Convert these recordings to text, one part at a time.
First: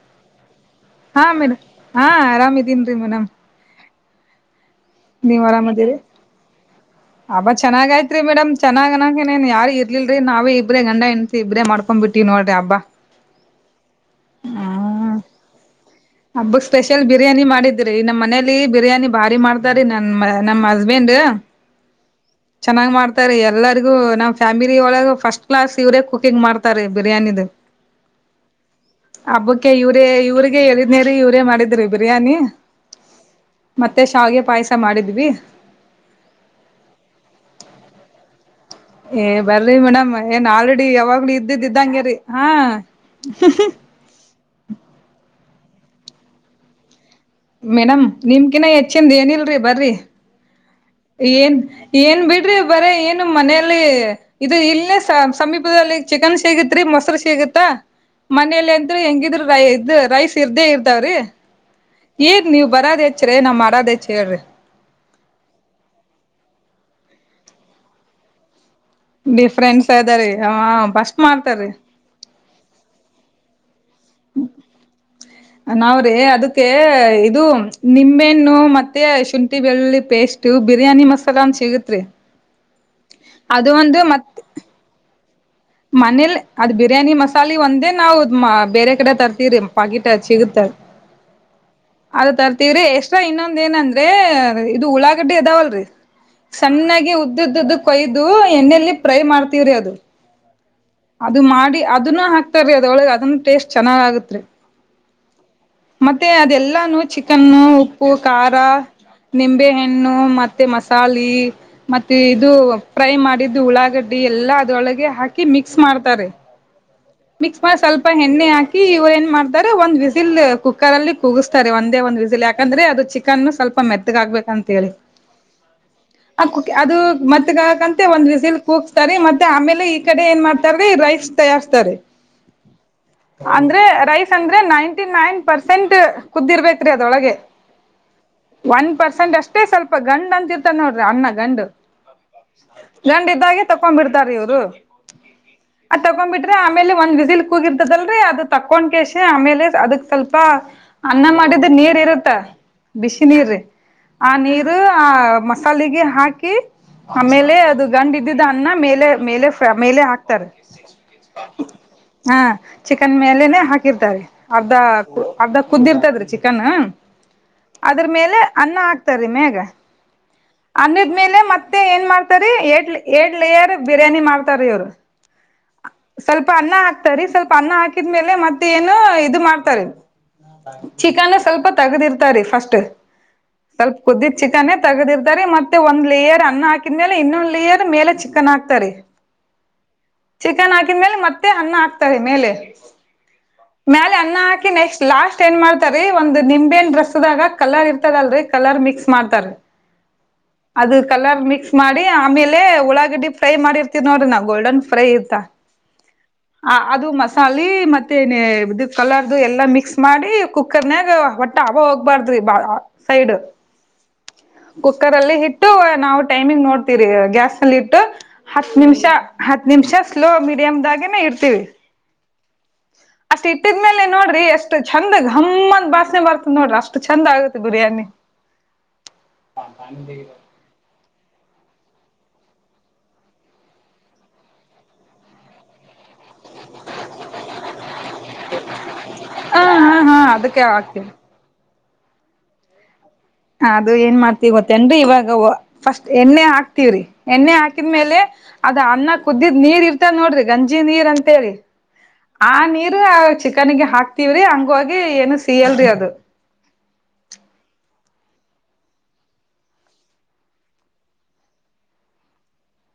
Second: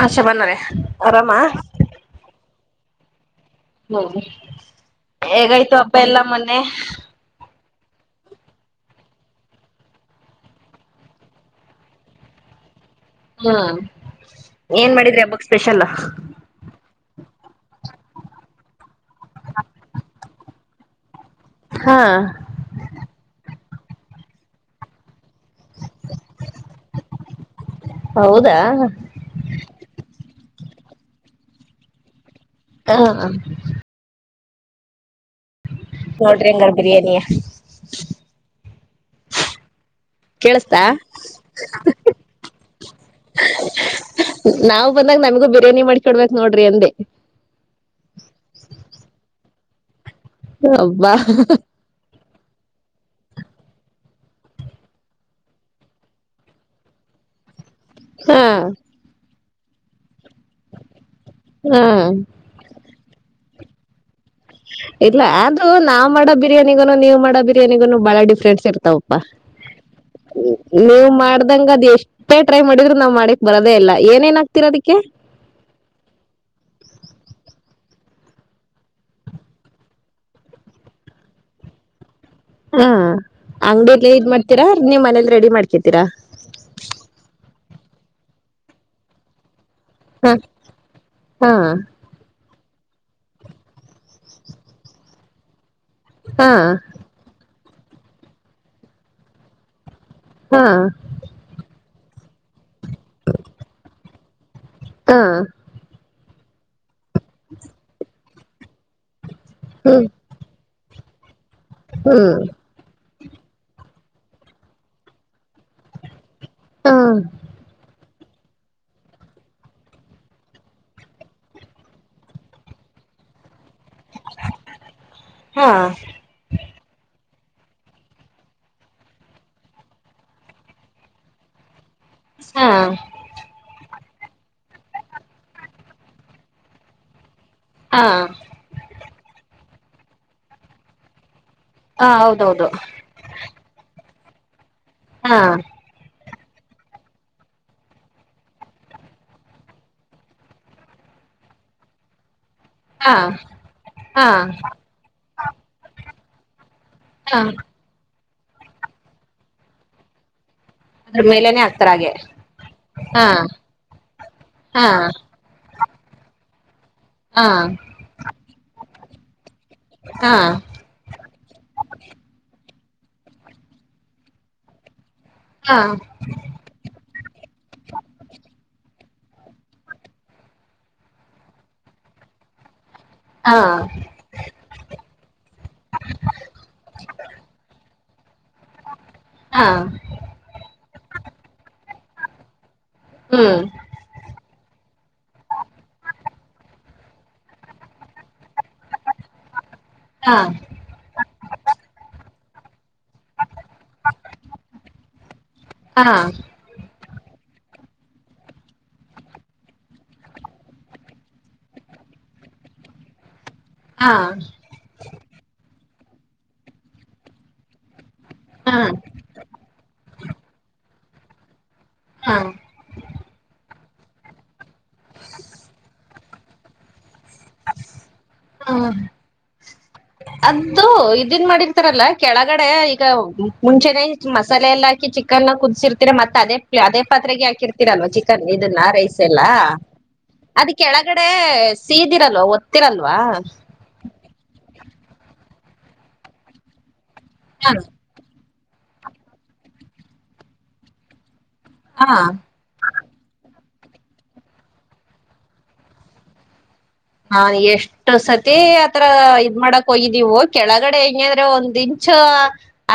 ಹಶೆ ಬಂದೆನೆ. ಹಾ ಮೇಡಮ್ ಹಾ ಆರಾಮ್ದೀನ್ ರೀ ಮೇಡಮ್. ಹ್ಮ್ ಹೇಗಾಯ್ತು ಹಬ್ಬ ಎಲ್ಲ ಮೊನ್ನೆ ಅಬ್ ಚೆನ್ನಾಗ ಆತ್ರಿ ಮೇಡಮ್ ಚೆನ್ನಾಗಿ ಅನಂಗಕೇನ್ ಯಾರು ಇರ್ಲಲ್ರಿ ನಾವೇ ಇಬ್ರೇ ಗಂಡ ಹೆಂಡತಿ ಇಬ್ರೇ ಮಾಡ್ಕೊಂಡ್ಬಟ್ಟ ನೋಡ್ರರಿ ಹಬ್ಬ. ಹ್ಮ್ [inaudible] ಏನ್ ಹ್ಮ ಮಾಡಿದ್ರಿ ಹಬ್ಬಕ್ ಸ್ಪೆಷಲ್. ಹಬ್ಬಕ್ ಸ್ಪೆಷಲ್ ಬಿರಿಯಾನಿ ಮಾಡಿದ್ರಿ ನಮ್ಮ್ ಮನೇಲಿ ಬಿರಿಯಾನಿ ಭಾರಿ ಮಾಡ್ತಾರಿೀ ನನ್ ನಮ್ ಹಸ್ಬೆಂಡ್ ಹಾ ಚೆನ್ನಾಗ್ ಮಾಡ್ತಾರೆ ಎಲ್ಲರಿಗು ನಮ್ಮ್ ಫ್ಯಾಮಿಲಿ ಒಳಗ ಫಸ್ಟ್ ಕ್ಲಾಸ್ ಇವರೇ ಕುಕಿಂಗ್ ಮಾಡ್ತಾರೆ ಬಿರಿಯಾನಿದ. [inaudible] ಹೌದಾ ಹಬ್ಬಕ್ಕೆ ಇವ್ರೇ ಇವ್ರಿಗೆ ಎಳಿದನೇರಿ ಇವ್ರೇ ಮಾಡಿದ್ರಿ ಬಿರಿಯಾನಿ. ಹಾ ಮತ್ತೆ ಶಾವಿಗೆ ಪಾಯಸ ಮಾಡಿದ್ವಿ. ನೋಡ್ರಿ ಹಂಗಾರ ಬಿರಿಯಾನಿಯಾ ಏ ಬರಿ ಮೇಡಮ್ ಏನ್ ಕೇಳಿಸ್ತಾ ಆಲ್ರೆಡಿ ಯಾವಾಗ್ಲು ಇದ್ದಿದ್ದ್ ಇದ್ದಂಗರಿ ಹಾ ನಾವು ಬಂದಾಗ ನಮಗೂ ಬಿರಿಯಾನಿ ಮಾಡಿಕೊಡ್ಬೇಕ ನೋಡ್ರಿ ಅಂದೇ. ಮೇಡಮ್ ನಿಮಕಿನ ಹೆಚ್ಚಿಂದ ಏನಿಲ್ರರಿ ಬರ್ರಿ [unintelligible] ಏನ್ ಏನ್ ಬಿಡ್ರಿ ಬರೆ ಏನು ಮನೇಲಿ ಇದು ಇಲ್ಲೆ ಸ ಸಮೀಪದಲ್ಲಿ ಚಿಕನ್ ಸಿಗತ್ರಿ ಮೊಸರು ಸಿಗತ್ತಾ ಹಾ ಮನೇಲಿ ಅಂದ್ರರು ಹೆಂಗಿದ್ರರು ರೈ ಇದ ರೈಸ್ ಇದ್ದೆ ಇರ್ತವರಿ ಹಾ ಏನ್ ನೀವ್ ಬರದ ಹೆಚ್ರಿ ನಾವ್ ಮಾಡೋದ ಹೆಚ್ ಹೇಳ್ರಿ. ಇಲ್ಲ ಅದು ನಾವ್ ಮಾಡ ಬಿರಿಯಾನಿಗನು ನೀವು ಮಾಡೋ ಬಿರಿಯಾನಿಗೂ ಬಾಳ ಡಿಫ್ರೆನ್ಸ್ ಇರ್ತಾವ. ಡಿಫ್ರೆನ್ಸ್ ಅದರಿ ಹ ನೀವು ಫಸ್ಟ್ ಮಾಡ್ತಾರೀ ಮಾಡ್ದಂಗ ಅದ್ ಎಷ್ಟು ಎಷ್ಟೇ ಟ್ರೈ ಮಾಡಿದ್ರರು ನಾವ್ ಮಾಡಕ್ ಬರದೇ ಇಲ್ಲ ಏನೇನ ಹಾಕ್ತೀರಾ ಅದಕ್ಕೆ? ನಾವ್ರೀ ಅದಕ್ಕೆ ಇದು ನಿಂಬೆಹಣ್ಣು ಮತ್ತೆ ಶುಂಠಿ ಬೆಳ್ಳಳ್ಳಿ ಪೇಸ್ಟ್ ವು ಬಿರಿಯಾನಿ ಮಸಾಲಾ ಅಂತ ಸಿಗತ್ರಿ ಹಾ ಅದು ಅಂಗಡಿ ಎಲ್ಲ ಇದ ಮಾಡ್ತೀರಾ ನೀವ್ ಮನೇಲಿ ರೆಡಿ ಮಾಡ್ತ ಮನೇಲಿ ಅದ್ ಬಿರಿಯಾನಿ ಮಸಾಲೆ ಒಂದೇ ನಾವು ಬೇರೆ ಕಡೆ ತರ್ತಿವಿರಿ. ಪಾಕೀಟ್ ಹ ಸಿಗತ್ತ ಹಾ ಅದ ತರ್ತಿವ್ರೀ ಎಕ್ಸ್ಟ್ರಾ ಇನ್ನೊಂದ ಏನಂದ್ರೆ ಇದು ಉಳ್ಳಾಗಡ್ಡೆ ಅದಾವಲ್ರಿ ಹಾ ಸಣ್ಣಗಿ ಉದ್ದದ್ದದ್ದ ಕೊಯ್ದು ಎಣ್ಣಲಿ ಪ್ರೈ ಮಾಡ್ತಿವ್ರಿ ಅದು ಹಾ. ಅದು ಮಾಡಿ ಅದನ್ನು ಹಾಕ್ತಾರೀ ಅದೊಳಗೆ ಅದನ್ನ ಟೇಸ್ಟ್ ಚೆನ್ನಾಗ್ ಆಗತ್ರಿ. ಹಾ. ಮತ್ತೆ ಅದೆಲ್ಲಾನು ಚಿಕನ್ ಉಪ್ಪು ಖಾರ ಹ್ಮ್ ನಿಂಬೆಹಣ್ಣು ಮತ್ ಮತ್ತೆ ಮಸಾಲೆ ಮತ್ತೆ ಹ್ಮ್ ಇದು ಫ್ರೈ ಮಾಡಿದ್ದು ಉಳ್ಳಾಗಡ್ಡಿ ಎಲ್ಲಾ ಅದ್ರೊಳಗೆ ಹಾಕಿ ಮಿಕ್ಸ್ ಮಾಡ್ತಾರೆ. ಹ. ಮಿಕ್ಸ್ ಮಾಡಿ ಸ್ವಲ್ಪ ಎಣ್ಣೆ ಹಾಕಿ ಇವ್ ಏನ್ ಮಾಡ್ತಾರೆ ಒಂದ್ ವಿಸಿಲ್ ಕುಕ್ಕರ್ ಅಲ್ಲಿ ಕುದಸ್ತಾರೆ. ತಾರೆ ಒಂದೇ ಒಂದ್ ವಿಸಿಲಿ ಯಾಕಂದ್ರೆ ಅದು ಚಿಕನ್ ಸ್ವಲ್ಪ ಮೆತ್ತಗ ಆಗ್ಬೇಕಂತ ಹೇಳಿ. ಹಾ ಹಾ ಆ ಕು ಅದು ಮೆತ್ತಗ ಆಗ್ಕಂತ ಒಂದ್ ವಿಸಲಿ ಕೂಕ್ಸ್ತಾರಿ ಮತ್ತೆ ಆಮೇಲೆ ಈ ಕಡೆ ಏನ್ ಮಾಡ್ತಾರೀ ರೈಸ್ ತಯಾರಸ್ತಾರೆ. ಹಾ. ಅಂದ್ರೆ ರೈಸ್ ಅಂದ್ರೆ ನೈಂಟಿ ನೈನ್ ಪರ್ಸೆಂಟ್ ಕುದ್ದಿರ್ ಬೇಕ್ರಿ ಅದರೋಳಗೆ ಹಾ. ಒನ್ ಪರ್ಸೆಂಟ್ ಅಷ್ಟೇ ಸ್ವಲ್ಪ ಗಂಡ್ ಅಂತಿರ್ತ ನೋಡ್ರಿ ಅನ್ನ ಗಂಡು ಹ ಹೌದೌದು. ಗಂಡ ಇದ್ದಾಗೆ ತಕೊಂಡ್ ಬಿಡ್ತಾರಿ ಇವ್ರು ಹಾ. ಆ ತಕ್ಕೊಂಡ್ ಬಿಟ್ರೆ ಆಮೇಲೆ ಒಂದ್ ಬಿಸಿಲ್ ಕೂಗರ್ತದಲ್ರಿ ಅದು ತಕೊಂಡ್ ಕಷೆ ಆಮೇಲೆ ಅದಕ್ ಸ್ವಲ್ಪ ಅನ್ನ ಮಾಡಿದ ನೀರ್ ಇರುತ್ತ ಹಾ ಬಿಸಿ ನೀರ ಹಾ ಆ ನೀರು ಮಸಾಲೆಗೆ ಹಾಕಿ ಹಾ ಆಮೇಲೆ ಅದು ಗಂಡ್ ಇದ್ದಿದ್ದ ಅನ್ನ ಮೇಲೆ ಮೇಲೆ ಮೇಲೆ ಹಾಕ್ತಾರಿ. ಅದ್ರ ಮೇಲೆನೆ ಹಾಕ್ತಾರ ಹಾಗೆ ಹಾ ಚಿಕನ್ ಹಾ ಮೇಲೆನೆ ಹಾಕಿರ್ತಾರೆ ಅರ್ಧ ಹಾ ಅರ್ಧ ಕುದ್ದಿರ್ತದ್ರಿ ಚಿಕನ್ ಹಾ ಅದ್ರ ಮೇಲೆ ಅನ್ನ ಹಾಕ್ತಾರೀ ಮೇಗ. ಹಾ ಅನ್ನದ್ ಮೇಲೆ ಮತ್ತೆ ಏನ್ ಮಾಡ್ತ ರೀ ಏಡ್ ಎಡ ಲೇಯರ್ ಬಿರಿಯಾನಿ ಮಾಡ್ತಾರ ಇವ್ರು. ಹಾ. ಸ್ವಲ್ಪ ಅನ್ನ ಹಾಕ್ತಾರಿ ಸ್ವಲ್ಪ ಅನ್ನ ಹಾಕಿದ್ಮೇಲೆ ಮತ್ತ ಏನು ಇದು ಮಾಡ್ತಾರ ರೀ. ಚಿಕನ್ ಸ್ವಲ್ಪ ತಗದಿರ್ತಾರ ರೀ ಫಸ್ಟ್. ಹಾ. ಕುದಿ ಚಿಕ್ಕನೇ ತಗದಿರ್ತಾರೆ ಮತ್ತೆಂದ ಲೇಯರ್ ಅನ್ನ ಹಾಕಿದ್ಮೇಲೆ ಇನ್ನೊಂದ್ ಲೇಯರ್ ಮೇಲೆ ಚಿಕನ್ ಹಾಕ್ತಾರಿ. ಹ. ಹಾ. ಚಿಕನ್ ಹಾಕಿದ್ಮೇಲೆ ಮತ್ತೆ ಅನ್ನ ಹಾಕ್ತಾರೆ ಮೇಲೆ. ಹ್ಮ್. ಮ್ಯಾಲೆ ಅನ್ನಾ ಹಾಕಿ ನೆಕ್ಸ್ಟ್ ಲಾಸ್ಟ್ ಏನ್ ಮಾಡ್ತಾರಿ ಒಂದು ನಿಂಬೆಹಣ್ಣಿನ ರಸದಾಗ ಕಲರ್ ಇರ್ತದಲ್ರರಿ ಕಲರ್ ಮಿಕ್ಸ್ ಮಾಡ್ತಾರ. ಹಾ ಅದು ಕಲರ್ ಮಿಕ್ಸ್ ಮಾಡಿ ಆಮೇಲೆ ಉಳ್ಳಾಗಡ್ಡಿ ಫ್ರೈ ಮಾಡಿರ್ತೀವಿ ನೋಡ್ರಿ ನಾವ ಗೋಲ್ಡನ್ ಫ್ರೈ ಇತ್ತಾ. ಹಾ ಆ ಅದು ಮಸಾಲೆ ಮತ್ತೆನ ಇ ಕಲರ್ದು ಎಲ್ಲಾ ಮಿಕ್ಸ್ ಮಾಡಿ ಕುಕ್ಕರ್ನಾಗ ಹೊಟ್ಟ ಅಬು ಹೋಗ್ಬಾರ್ದ್ರಿ ಸೈಡ್ ಹಾ ಕುಕ್ಕರ್ ಅಲ್ಲಿ ಇಟ್ಟು ನಾವು ಟೈಮಿಂಗ್ ನೋಡ್ತೀರಿ ಗ್ಯಾಸ್ ಲ್ಲಿ ಇಟ್ಟು ಹತ್ ಹಾ ಹಾ ನಿಮಿಷಾ ಹತ್ ನಿಮಿಷ ಸ್ಲೋ ಮೀಡಿಯಮ್ದಾಗೆನೆೇ ಇರ್ತೀವಿ ಹಾ ಅಷ್ಟ್ ಇಟ್ಟಿದ್ಮೇಲೆ ನೋಡ್ರಿ ಎಷ್ಟು ಚಂದ ಗಮ್ಮಂದ ವಾಸನೆ ಬರ್ತ ನೋಡ್ರಿ ಅಷ್ಟು ಚೆಂದ ಆಗುತ್ತೆ ಬಿರಿಯಾನಿ ಹಾ [unintelligible] ಇದು ಇದನ್ ಮಾಡಿರ್ತಾರಲ್ಲಾ ಕೆಳಗಡೆ ಈಗ ಮುಂಚೆನೆೇ ಮಸಾಲೆ ಎಲ್ಲಾ ಹಾಕಿ ಚಿಕನ್ ಕುದಸಿರ್ತ ಹರ ಮತ್ತೆದೇ ಅದೇ ಪಾತ್ರೆಗೆ ಹಾಕಿರ್ತೀರಲ್ವ ಚಿಕನ್ ಇದನ್ನ ರೈಸ್ ಎಲ್ಲಾ. ಹ ಹಾ ಹಾ ಅದಕ್ಕೆ ಅದ್ ಆಗ್ತೀವಿ ಕೆಳಗಡೆ ಸೀದಿರಲ್ವಾ ಹೋತ್ತಿರಲ್ವಾ ಅದು ಏನ್ ಮಾಡ್ತತಿವಿ ಗೊತ್ತೇನ್ರಿ ಇವಾಗ ಫಸ್ಟ್ ಎಣ್ಣೆ ಹಾಕ್ತವ್ರಿ. ಎಣ್ಣೆ ಹಾಕಿದ್ಮೇಲೆ ಅದ ಅನ್ನ ಕುದ್ದಿದ್ ನೀರ್ ಇರ್ತಾ ನೋಡ್ರಿ ಗಂಜಿ ನೀರ್ ಅಂತೇಳಿ ಹಾ ಆ ನೀರು ಚಿಕನ್ಗೆ ಹಾಕ್ತಿವ್ರಿ ಹಂಗೋಗಿ ಏನು ಸಿಯಲ್ರಿ ಅದು. ಹಾ ಎಷ್ಟು ಸತಿ ಆತ್ರಾ ಇದ್ ಮಾಡಾಕ್ ಹೋಗಿದ್ದೀವು ಕೆಳಗಡೆ ಹೆಂಗಾದ್ರೆ ಒಂದ ದಿಚ್ ಚೋ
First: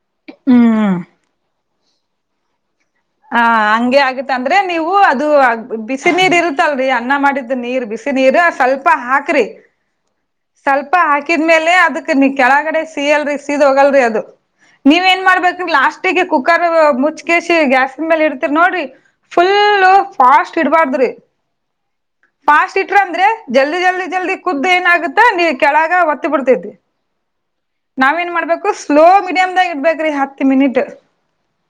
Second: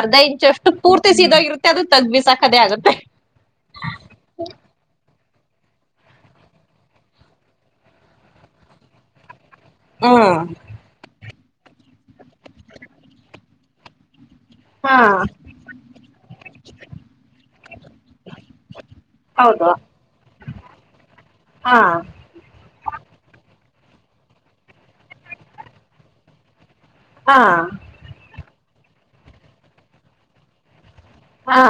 ಅರ್ಧ ಇಂಚ ಅಷ್ಟು ಹ್ಮ್ ಪೂರ್ತಿ ಸೀದಾಗಿರುತ್ತೆ ಅದು ತಗಬಿಸಕೋದೇ ಆಗತ್ತೆ ಹ ಹಂಗೆ ಆಗತ್ತ ಅಂದ್ರೆ ನೀವು ಅದು ಬಿಸ ನೀರ್ ಇರುತ್ತಲ್ರರಿ ಅನ್ನ ಮಾಡಿದ್ದು ನೀರ್ ಬಿಸಿ. ನೀರ ಸ್ವಲ್ಪ ಹಾಕ್ರಿ ಹ್ ಸ್ವಲ್ಪ ಹಾಕಿದ್ಮೇಲೆ ಅದಕ್ ನೀ ಕೆಳಗಡೆ ಸೀಯಲ್ರರಿ ಸೀದ್ ಹೋಗಲ್ರರಿ ಅದು. ಹಾ ನೀವ ಏನ್ ಮಾಡ್ಬೇಕು ಲಾಸ್ಟಿಗೆ ಕುಕ್ಕರ್ ಮುಚ್ಚಕೆಸಿ ಗ್ಯಾಸ್ ಇಡ್ತರಿ ನೋಡ್ರಿ ಹೌದು ಫುಲ್ಲು ಫಾಸ್ಟ್ ಇಡ್ಬಾರ್ದ್ರಿ. ಹಾ ಫಾಸ್ಟ್ ಇಟರ್ ಅಂದ್ರೆ ಜಲ್ದಿ ಜಲ್ದಿ ಜಲ್ದಿ ಖುದ್ದ ಏನಾಗುತ್ತಾ ನೀ ಕೆಳಗ ಒತ್ತಿ ಬಿಡ್ತಿತಿ. [unintelligible] ಹಾ ನಾವ್ ಏನ್ ಮಾಡ್ಬೇಕು ಸ್ಲೋ ಮೀಡಿಯಮ್ದಾಗ ಇಡ್ಬೇಕ್ರಿ ಹತ್ ಮಿನಿಟ್. ಹಾ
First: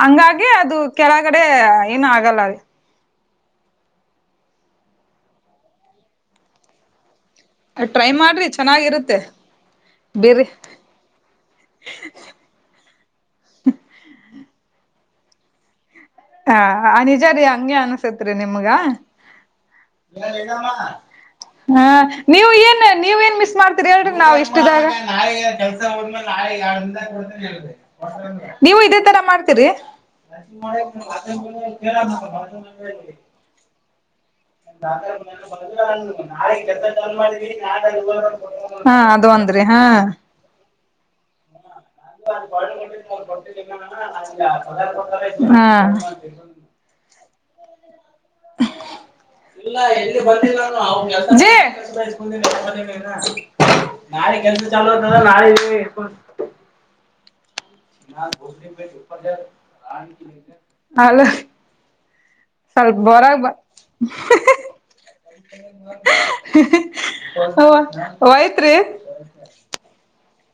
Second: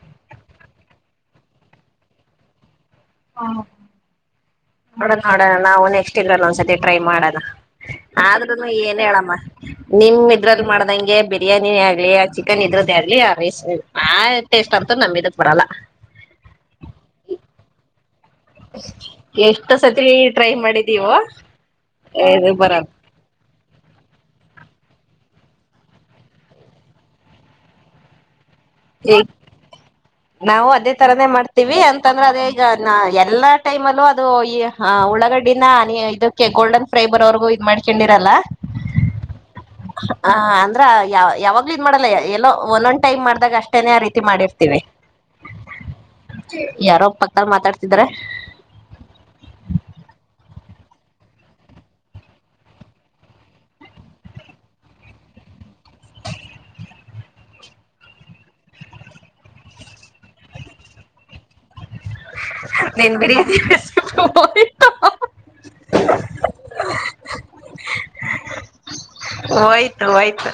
ಹಂಗಾಗಿ ಅದು ಕೆಳಗಡೆ ಏನು ಆಗಲ್ಲ ಅಲ್ಲಿ. ಹ ನೋಡೋಣ ನೋಡೋಣ ನಾವು ನೆಕ್ಸ್ಟ್ ಇಲ್ಲ ಒಂದ್ಸತಿ ಟ್ರೈ ಮಾಡೋಣ. ಟ್ರೈ ಮಾಡ್ರಿ ಆದ್ರೂನು ಏನ್ ಚೆನ್ನಾಗಿರುತ್ತೆ ಹೇಳಮ್ಮ ನಿಮ್ ಬೇರೆ ಇದ್ರಲ್ಲಿ ಮಾಡ್ದಂಗೆ ಬೆ ಬಿರಿಯಾನಿನೇ ಆಗ್ಲಿ ಆ ಚಿಕನ್ ಇದ್ರದೆ ಆಗ್ಲಿ ಆ ರೈಸ್ ಆ ಟೇಸ್ಟ್ ಅಂತ ನಮಿದಕ್ ಬರಲ್ಲ. ಹಾ ಅ ನಿಜಾರಿ ಅಂಗೆ ಅನುಸ್ ತ್ರಿ ನಿಮ್ಗ ಎಷ್ಟು ಸತಿ ಟ್ರೈ [unintelligible] ಮಾಡಿದೀವೋ ಹಾ ನೀವು ಇದು ಏನ್ ಬರಲ್ಲ ನೀವ್ ಏನ್ ಮಿಸ್ ಮಾಡ್ತ ಹೇಳ್ರಿ ನಾವ್ ಇಷ್ಟ್ದಾಗ [unintelligible] ನೀವು ಇದೇ ತರ ಈಗ ಮಾಡ್ತೀರಿ? ನಾವು ಅದೇ ತರಾನೇ ಮಾಡ್ತೀವಿ ಅಂತಂದ್ರೆ ಅದೇ ಈಗ ನ ಎಲ್ಲಾ ಟೈಮ್ ಅಲ್ಲೂ ಅದು ಈ ಉಳ್ಳಾಗಡ್ಡಿನ ಇದು ಗೋಲ್ಡನ್ ಫ್ರೈ ಬರ್ ಅವ್ರಗೂ ಇದ್ ಮಾಡ್ಕೊಂಡಿರಲ್ಲ ಹಾ ಅದು ಒಂದ್ರಿ ಹಾ ಅಂದ್ರ ಅ ಯಾ ಯಾವಾಗ್ [unintelligible] ಮಾಡಲ್ಲ ಎಲ್ಲೋ ಒಲೊಂದ್ ಟೈಮ್ ಮಾಡ್ದಾಗ ಅಷ್ಟೇನೆ ಆ ರೀತಿ ಮಾಡಿರ್ತಿವಿ. ಹಾ ಯಾರೋ ಪಕ್ದಲ್ ಮಾತಾಡ್ತಿದಾರೆ. ಇಲ್ಲ ಎಲ್ಲಿ ಬಂದಿಲ್ಲ [unintelligible] ನಾಳೆ ಕೆಲ್ಸ ಚಾಲು ಆತಂದ್ರ [unintelligible] [unintelligible] ಅಲ ಅಲ್ ನಿನ್ ಬರ ಬಿರಿಯಾನಿ [unintelligible] ಹೋಯ್ತು ಹಓ ಹೋಯ್ತ್ರಿ. ಹೋಯ್ತು ಹೋಯ್ತು.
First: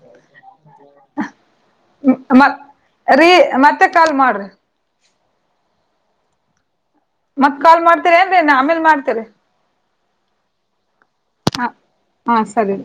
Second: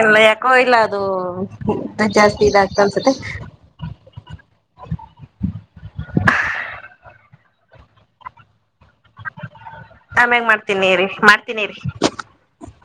ಎಲ್ಲ ಯಾಕೋ ಇಲ್ಲ ಅದು ಜಾಸ್ತಿ ಮತ್ ಇದಾಗ್ತ ಅನ್ಸತ್ತೆ. ರೀ ಮತ್ತೆ ಕಾಲ್ ಮಾಡ್ರಿ. ಮತ್ ಕಾಲ್ ಮಾಡ್ತೀರೇನ್ರಿ ನಾ ಆಮೇಲ್ ಮಾಡ್ತರಿ. ಆಮ್ಯಾಗ ಮಾಡ್ತೀನಿ ಇರಿ ಮಾಡ್ತೀನಿ ಇರಿ. ಹಾಂ ಸರಿ.